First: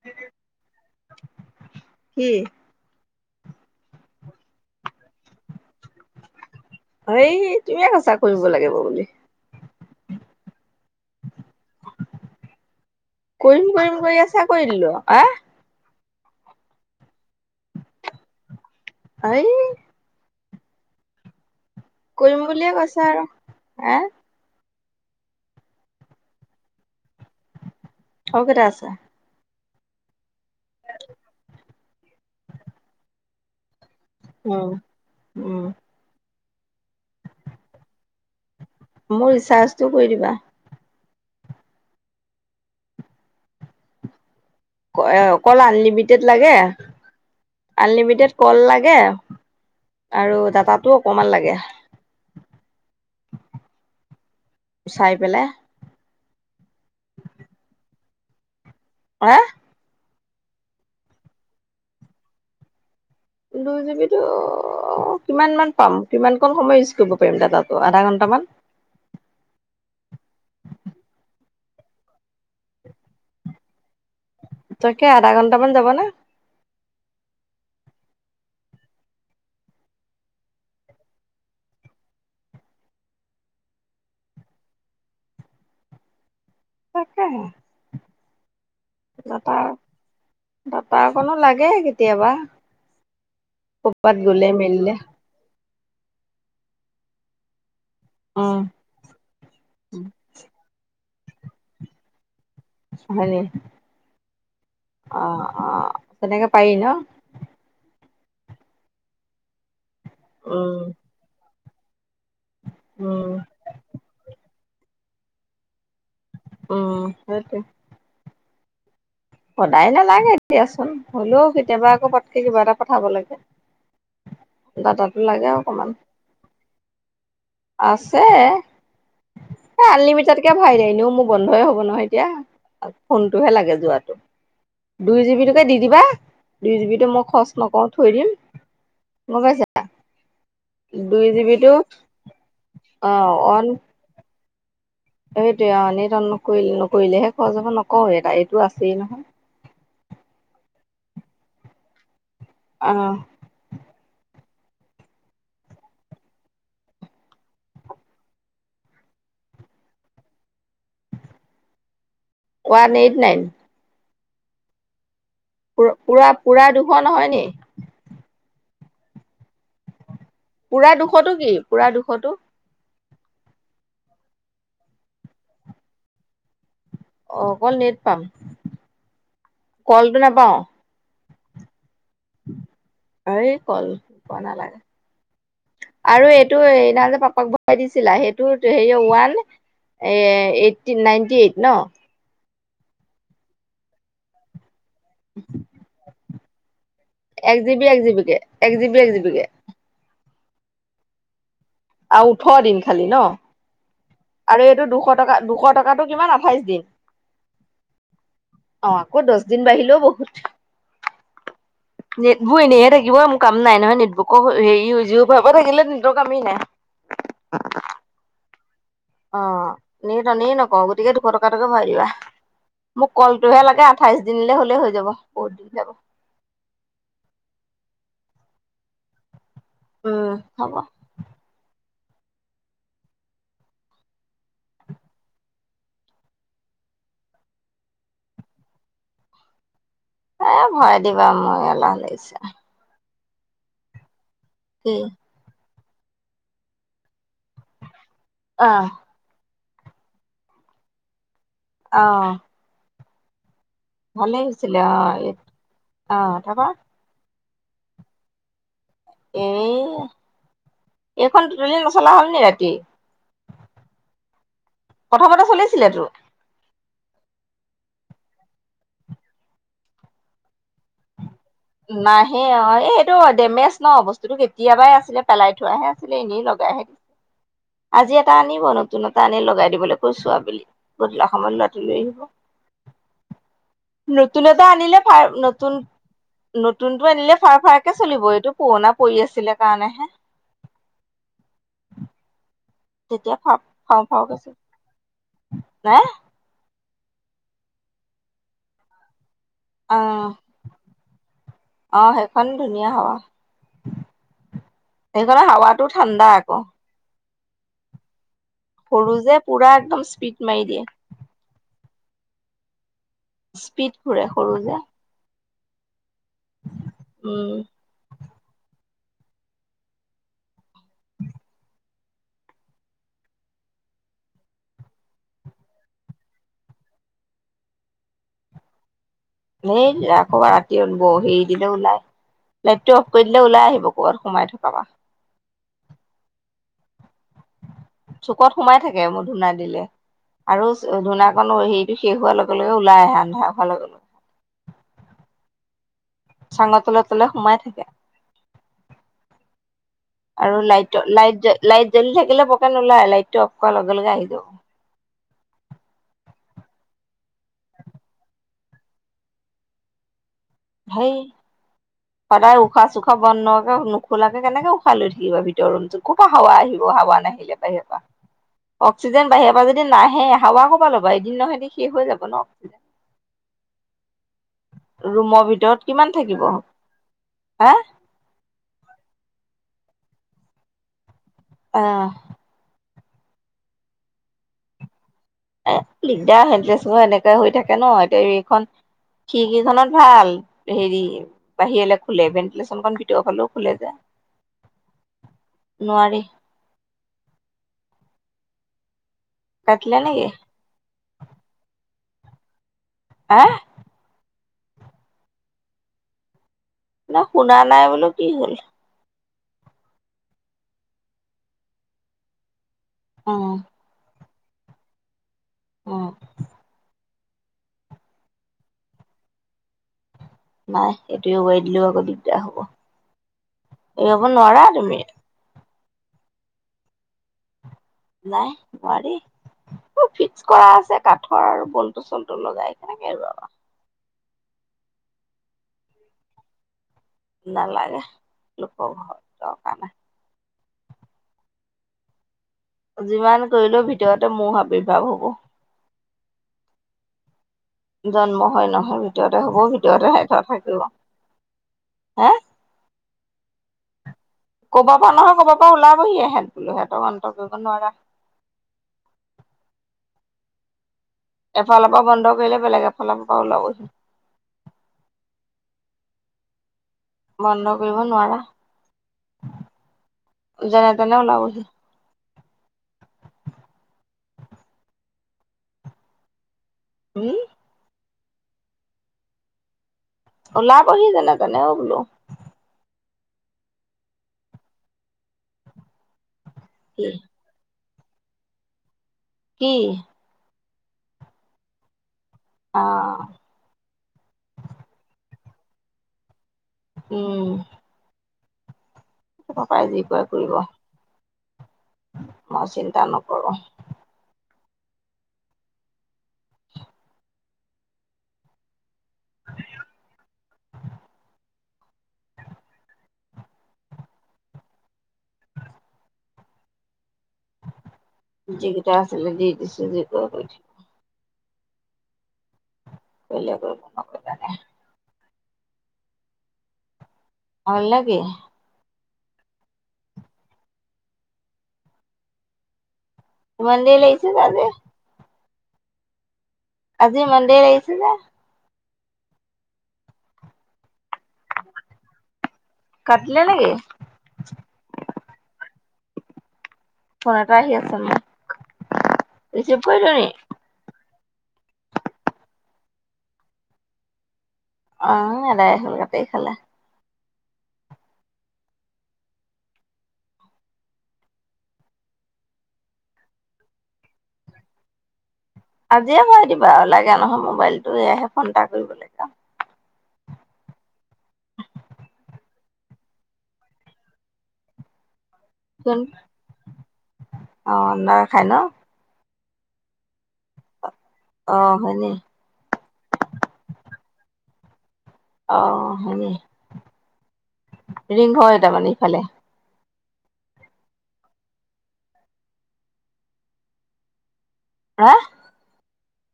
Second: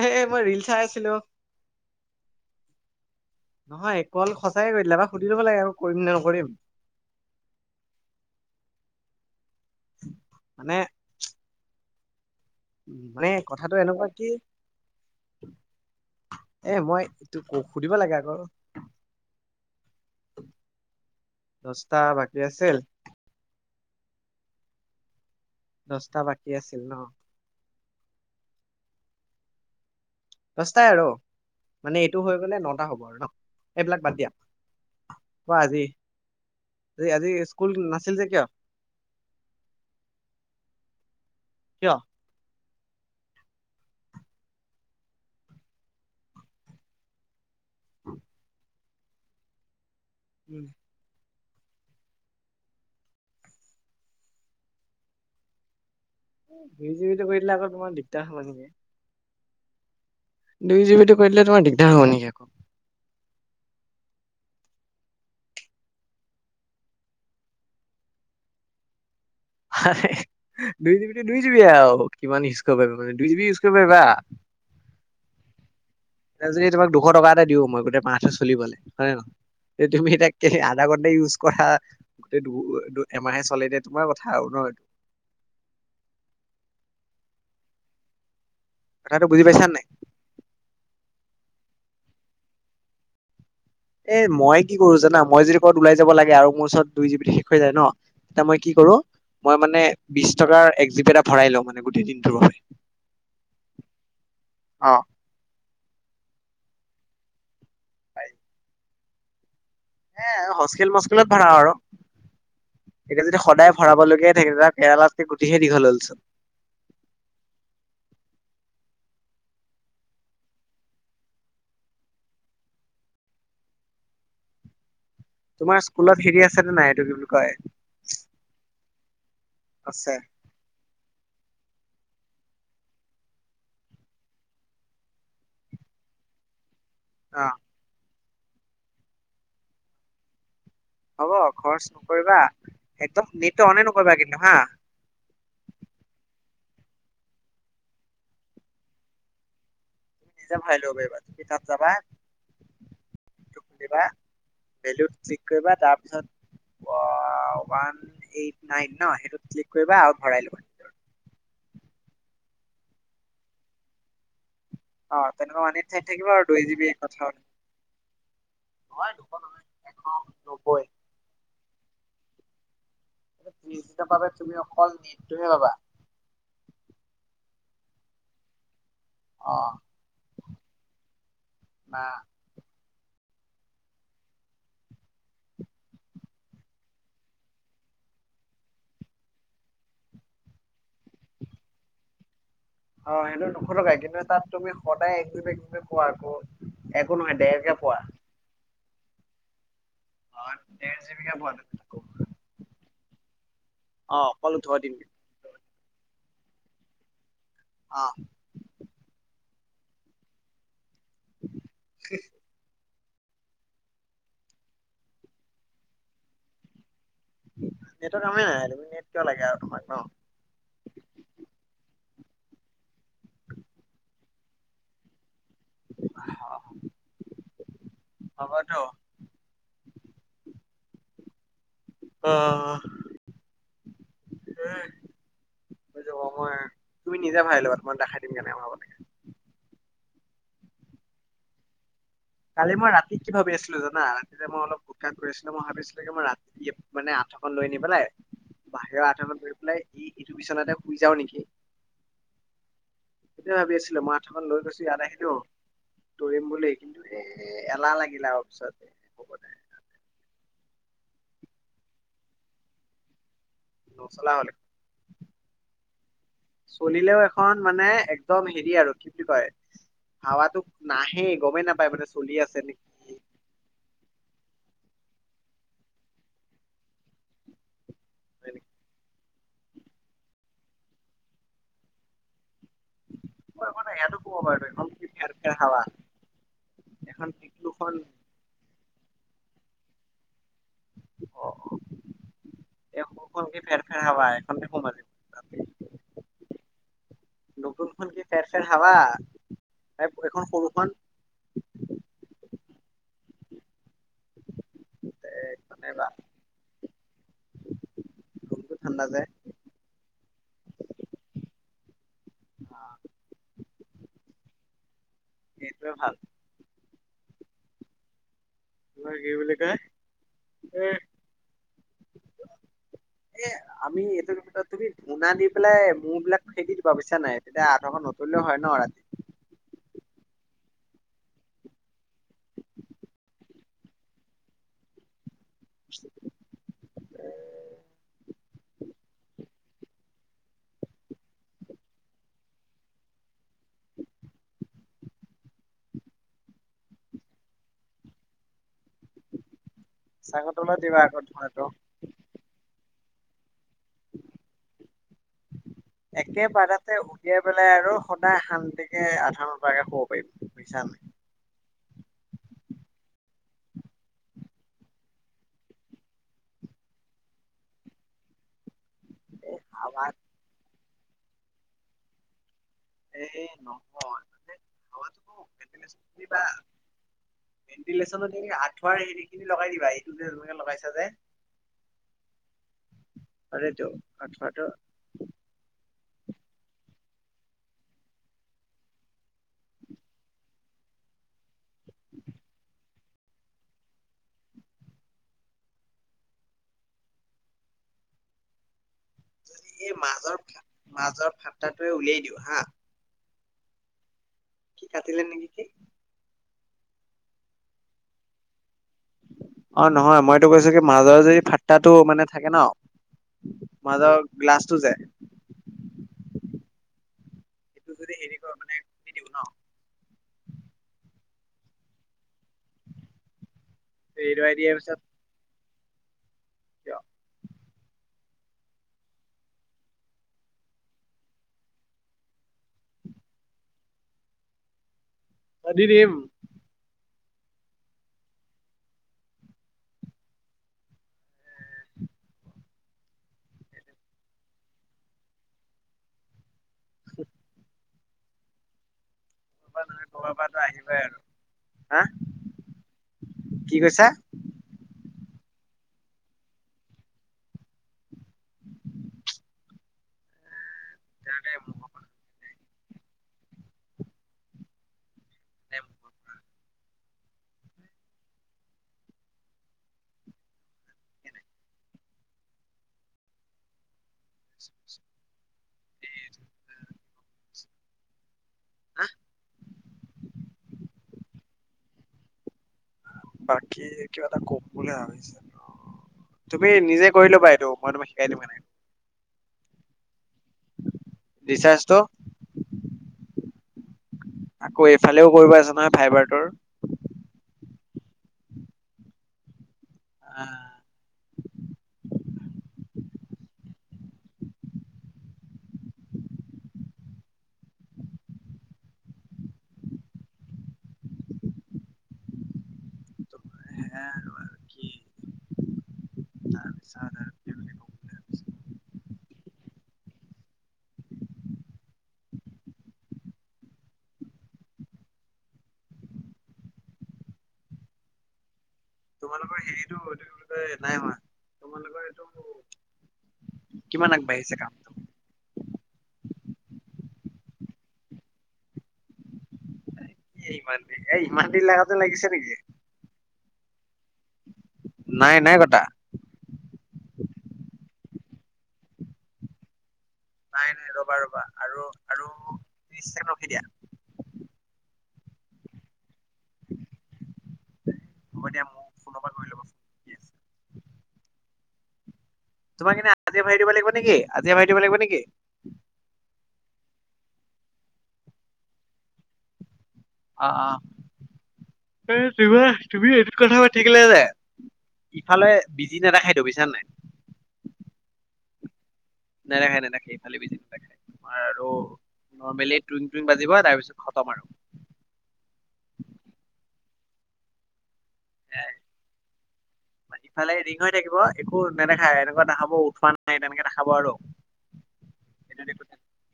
এহহে মই ৰীল চাই আছিলোঁ। কি নহয় কল সঁচাকে কৰি দিলা ন? সুধি লব লাগে আকৌ কৰিম নে নকৰিম। হেই তুমি কৈছা কৰিব লাগিব বুলি। মানে মানে কৰিম কথাটো কৰিম এনেকুৱা কৰি কি আছা কৰি দিলো আহৰ এ মই, এইটো সুধিব লাগে আকৌ। আই। [inaudible] বাকী কৰিম বুলিয়ে আছিল কৈছা! হা দছটা বাকী আছিল ন? আৰু কেটা আছে? দচটাই আৰু। মানে এইটো হৈ গলে নটা হব আৰু ন? এইবিলাক বাদ দিয়া। উম কোৱা উম আজি আজি স্কুল নাছিল যে কিয়? মোৰ ৰিচাৰ্জটো কৰি দিবা। কিয়? ক কল আনলিমিটেড লাগে আনলিমিটেড কল লাগে এ আৰু উম, দাটাতো অকনমান লাগে। চাই পেলাই এহ জুই জু [unintelligible] কৰি দিলে আকৌ তোমাৰ দিগদাৰ হ'ব নেকি হা! দুই জি বি টো কৰি দিলে তোমাৰ দিগদাৰ হব নেকি আকৌ! দুই জি বিটো কিমানমান পাম? কিমানকণ সময় ইউছ কৰিব পাৰিম দাটাতো? আধা ঘণ্টামান। দুই জিবি টো দুই জিবিয়েই আৰু। কিমান ইউজ কৰিব পাৰিবা মানে দুই জিবি ইউজ কৰিব পাৰিবাতো তাকে আধা ঘণ্টা মান যাব নে? এতিয়া যদি তোমাক দুশ টকা এটা দিওঁ মই গোটেই মাহটো চলিবলে, হয়নে নহয়? তুমি এতিয়া আধা ঘণ্টাই ইউজ কৰা গোটে দু এমাহে চলে দ তোমাৰ কথা আৰু ন এইটো! তাকে হে কথাটো বুজি দাটা পাইছা নাই দাটা অকনো লাগে কি! তেৱা এ মই কি কৰো জানা? মই যদি ক'বাত ওলাই যাব লাগে আৰু মোৰ ওচৰত দুই জিবিটো শেষ হৈ যায় ন। তা উম মই কি কৰো মই মানে বিশ টকাৰ এক জিবি এটাপ ভৰাই লওঁ মানে গোটেইদিনটোৰ বাবে। হয় নি? অ অ। তেনেকে পাৰি ন? সেয়াই আৰু উম হস্কিল মস্কিলত ভাল আৰু। এতিয়া উম যদি সদায় ভৰাবলগীয়াই থাকে তাক কেৰেলাত তে গুটিহে দীঘল হ'ল চোন। উম সেটোৱে। সদায় নালাগে দিয়াচোন হ'লেও কেতিয়াবা আকৌ পতকে কিবা এটা পঠাব লাগে। দাটা তোমাৰ স্কুলত হেৰি আছে নে নাই এইটো কি বুলি কয় আছে এ আছে আনলিমিটেডকে ভৰাই দে এনেও মোৰ বন্ধই হব নহয়। তিয়া ফোনটোহে লাগে যোৱাত। দুই জিবিটোকে দি দিবা। দুই জিবিটো মই অ খৰচ নকৰোঁ, থৈ দিম। গম পাইছা? দুই হ'ব জিবিটো খৰচ নকৰিবা, একদম নেটতো অনে নকৰিবা কিন নাহা? এইটোৱে অ, নেত অন নকৰিলে-নকৰিলেহে খৰছজ হব নকৰো নহয় এটা এইটো আছেই নহয়। তুমি নিজে ভৰাই ল'ব পাৰিবা তুমি তাত যাবা অহ ', কিবা ভেলুত ক্লিক কৰিবা, তাৰপিছত ওৱান এইট নাইন ন? সেইটোত ক্লিক কৰিবা আৰু ভৰাই ল'বা। One eight nine? অঅঁ' তেনেকুৱা মানিত পুৰা ঠাই [unintelligible] পুৰা থাকিব আৰু পুৰা দুই দুশ জিবি কথা নহয় হলে নি [unintelligible] নহয় দুশ, এশ নব্বৈ পুৰা দুশ টো কি? পুৰা দুশ টো? ত্ৰিশদিনৰ বাবে তুমি অকল নেটতোহে পাবা। অঁ' অকল নেট পাম অ কলটো নাপাওঁ? না। এই কল নোপোৱা নালাগে আৰু এইটো সিদিনাখন যে পাপাক ভৰাই দিছিলা সেইটো হেৰি ওৱান এ এইটি নাইনটি এইট ন? অঁ সেইটো নুখোলকাই [unintelligible] কিন্তু তাত তুমি সদায় একদুব একে কোৱা আক [unintelligible] এক জিব এক জিব কে এক জিব। দে জিবি কে অঁ ডেৰ জিবি কে পত আৰু ওঠৰ দিন খালি ন অ অকল আৰু ওঠৰ এইটো দিন দুশ টকা দুশ টকাটো কিমান আঠাইশ দিন অ অঃ ক' দছ দিন বাঢ়িলেও বহুত উ [inaudible] নেট বোৰ এনেই হে থাকে থিব মোৰ কাম নাই নহয় নেটবুকৰ হেৰি হৈ য ভাব থাকিলে নেটৰ কামেই নাই নেটৰ্ কামেই নাইে অঁ নিট অনে নকৰো গতিকে দুশ টকা কে ভাল মোক কলটোহে লাগে আঠাইশ দিনিলে হলেই হৈ যাব ব দি যাব হব ত উম হব আহ হৈ যাব মই তুমি নিজে ভাবিলো ত মই দেখাই দিম কেনে অমাবে এ ভয় দিবা মই অলাহ কালি মই ৰাতি কি ভাবি আছিলো জানা যেতি মই কি অলপোক কৰি আছিলো ম ভাবি মই ৰাতি মানে আঠখন লৈ নি পেলাই অ বাহিৰ আঠাব এইটো বিচন এটা শুই যাওঁ নেকি অঁ সেইটোৱে ভাবি আছিলো, মই আঠুৱাখন লৈ গৈছিলোঁ অ ইয়াত আহিলো, অ তৌৰিম তাৰপা বুলি এ এলাহ লাগিলে আও পিছত হ'ব এ দে এইখন দুটলি নচলা হ'লনি ৰাতি। নচলা হ'ল এইখন কথা বতৰা চলিছিলে টো। চলিলেও এখন মানে একদম হেৰি আৰু কি বুলি কয় হাৱাটো নাহেই। গমেই নাপায় মানে চলি নাহে আছে অঁ, এই এইটো নেকি ডেমেজ ন বস্তুটো কেতিয়াবাই আছে আছিলে পেলাই থোৱাহে আছিলে, এনেই লগাইহে আজি এটা আনিব নতুন এটা আনি লগাই দিবলৈ কৈছো আবেলি। গধুলা সময়ত ল'ৰাটো লৈ আহিব। একো নাই ইয়াতো ক'ব নতুনতে পাৰো এখন আনিলে কি ভাল, ফেৰ ফেৰ নতুন হাৱা নতুনটো এখন আনিলে ফাৰ টিকলুখন ফাৰকে চলিব, এইটো পুৰণা পৰি আছিলে কাৰণেহে। [unintelligible] তেতিয়া ফা ফাও ফেৰ-ফেৰ হাৱা ফাওকে আহে, চলি এখনতে সুম আজি। নাই [inaudible] নতুনখন কি ফেৰ- ফেৰ হাৱা। অ এখন সৰুখন খন ধুনীয়া হাৱা। এ [unintelligible] হাৱাটো নাইবা ঠাণ্ডা আকৌ। ৰুমটো ঠাণ্ডা সৰু যে পুৰা একদম পিট মাই দিয়ে। স্পীড ঘূৰে সৰু যে। এইটোৱে ভাল। উম। [unintelligible] কি বুলি কয়, এ আমি এইটোৰত তুমি ধূনা দি পেলাই মহ বিলাক খেদি দিবা বুজিছা নাই, তেতিয়া আঠখন নতৰিলেও হয় ন ৰাতি এই কৰবাত ৰাতি ব হেৰি দিলে ওলাই, লাইটটো অফ কৰি দিলে ওলাই আহিব ক'বাত সোমাই থকা পা। [inaudible] চুকত সোমাই থাকে মোৰ ধূনা দিলে আৰু ধূনাাকন হেৰিটো শেষ হোৱাৰ লগে লগে ওলাই আহে আন্ধাৰ হোৱাৰ লগে লগে চাঙৰ তলে-তলে সোমাই থাকে। চাঙৰ আৰু তলত দিবা লাইট আকৌ ধূনাটো লাইট-লাইট জ্বলি থাকিলে প [unintelligible] ওলাই লাইটটো কৰাৰ লগে লগে আহি একেবাৰতে উলিয়াই পেলাই আৰু সদায় শান্তিকে আঠুৱা খন পাৰি পেলাই শুব পাৰিম। বুজিছা নাই হেই। সদায় উশাহ চোশাহ বন্ধ নোহোৱাকে নোখোলাকে কেনেকে উশাহ লৈ থাকিবা ভিতৰ ৰুমটো, ক'ৰপা হাৱা আহিব হাৱা নাহিলে বাহিৰৰ পৰা। অক্সিজেন বাহিৰৰ এই পৰা যদি হাৱা নাহে, হাৱা কপা লম এদিন নহয় এদিন শেষ হৈ যাব ন। অক্সিজেন। এ নহয় মানে ৰুমৰ ঘৰতটো ভিতৰত ভেন্টিলেচন কিমান থাকিব খুলিবা। হা ভেন্টিলেশ্যনত সেই আঁঠুৱাৰ কিনি কিনি লগাই দিবা এইটোতে যেনেকে লগাইছা যে অ'। আৰু এইটো আঁঠুৱাটো এ দিগদাৰ হেল্থলেছ হৈ এনেকে হৈ থাকে ন এতিয়া এইখন খিৰিকিখনত ভাল হেৰি বাহিৰলে খোলে ভেণ্টিলেশ্যনখন ভিতৰৰ ফালেও খোলে যে, নোৱাৰি। এই কাটিলে নেকি মাজৰ ফাত মাজৰ ফাতাটো উলিয়াই দিওঁ হা। আ, কি ফাটিলে নে কি? নহয় শুনা নাই বোলো কি হ'ল। অ নহয়, মই এইটো কৈছো কি মাজৰ যদি ফাতটাটো মানে থাকে ন। উম মাজৰ। গ্লাছটো যে অ'। সেইটো যদি হেৰি কৰো মানে দি দিওঁ ন। নাই এইটো এৰোৱাই দিলেও আকৌ দিগদাৰ হ'ব। এইবোৰ এৰুৱাই নোৱাৰা দিয়াৰ পিছত তুমি। কিয়? নাই নোৱাৰী ফিক্স কৰা আছে কাঠৰ আৰু বল্তু চল্তু লগাই কেনেকে এৰোৱাবা। দি দিম। নালাগে লোকৰ ঘৰ দৰকাৰ নাই। যিমান কৰিলেও ভিতৰতে মহ আৱিৰ্ভাৱ হ'ব। হমহ। জন্ম হয় নহয় ভিতৰতে হ'ব নহয় ক'ৰবাৰ ভিতৰতে পৰা থাকিব। আহিবই আৰু হা। কি কৈছা? ক'বা পৰা নহয় ক'বা পৰা ওলাবহিয়ে এহেতি এহেতৰ অন্ত কৰিব নোৱাৰা। এফালৰ পৰা বন্ধ কৰিলে বেলেগ ফালৰ পৰা ওলাবহি। কৈছা বন্ধ কৰিব নোৱাৰা, যেনে তেনে ওলাবহি। উম। হা। ওলাবহি যেনে তেনে অ বোলো। বাকী কিবা এটা কম বুলি ভাবিছিলোঁ। তুমি কি নিজে কৰিলবা এইটো। মই তোমাক শিকায় দিম কেনেকে কি? ৰিচাৰ্জটো। অ'। আকৌ এইফালেও কৰিব আছে নহয়, ফাইবাৰটোৰ। উম তাই যি কৰে কৰিব। অহ চিন্তা নকৰোঁ [unintelligible] তাৰপিছ আৰু ফেমিলি সৈতে যিকেইটা আছিলে দি দিছোঁ, যি কৰ কৰি থাকিবি। কৰিলে কৰিব নকৰিলে নাই অ লাগে তোমালোকৰ হেৰিটো এইটো কি কয় নাই হোৱা তোমালোকৰ এইটো ইমান দেৰি কিমান লাগিছে যে আগবাঢ়িছে আজি কামটো আজি মন্দিৰ আহিছ নে? এ ইমান দে এ ইমান দেৰি লগাটো লাগিছে নেকি কাটিলে নেকি? নাই নাই কটা ফোন এটা আহি আছে মোক, ৰিচিভ কৰিলোঁ নি? নাই নাই, ৰ'বা ৰ' আৰু আৰু বিশ ছেকেণ্ড ৰখি দিয়া অ' এদাই হলগে আও কি খালা? হ'ব দিয়া মোৰ ফোনৰ পৰা কৰি ল'বা ফোন তোমাক এনে আজিয়ে ভৰাই দিব লাগিব নেকি? আজিয়ে ভৰাই দিব লাগিব নেকি? আজিয়ে ভৰাই দিবা লাগে নহয় মোবাইলটো, এয়াহে ফোন এটা কৰিবলে অ' অ'। এ তোমাৰ, তুমি এনেকৈ কথা পাতি থাকিলে যে ইফালে বিজি কোন ফা, নেদেখাইতো বুজিছা নাই অ' নেদেখাই ন' নেদেখাই নেদেখাই, ইফালে বিজি নেদেখাই তোমাৰ আৰু অ', হয় নি? নৰ্মেলি টুন-টুন বাজিব, তাৰ পিছত খতম আৰু অ', হেৰি ৰিং হয় এয়াই। তাৰমানে ইফালে ইফালে ৰিং হৈ থাকিব একো নেদেখায়। এনেকুৱা দেখাব উঠোৱা নাই, তেনেকে দেখাব আৰু হে এইটোত একো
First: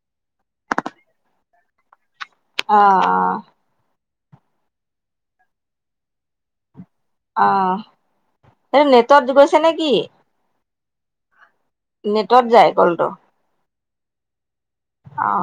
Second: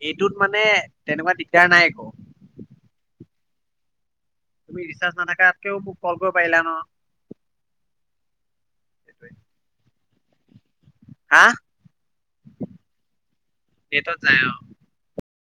এইটোত মানে তেনেকোৱা দিগদাৰ নাই একো অ', তুমি ৰিচাৰ্জ নাথাকাকেও মোক কল কৰিব পাৰিলা নহ অ', এই নেটৱৰ্ক গৈছে নেকি হা নেটৱৰ্ক যায় কলটো ডেটত যাই অ', অ'।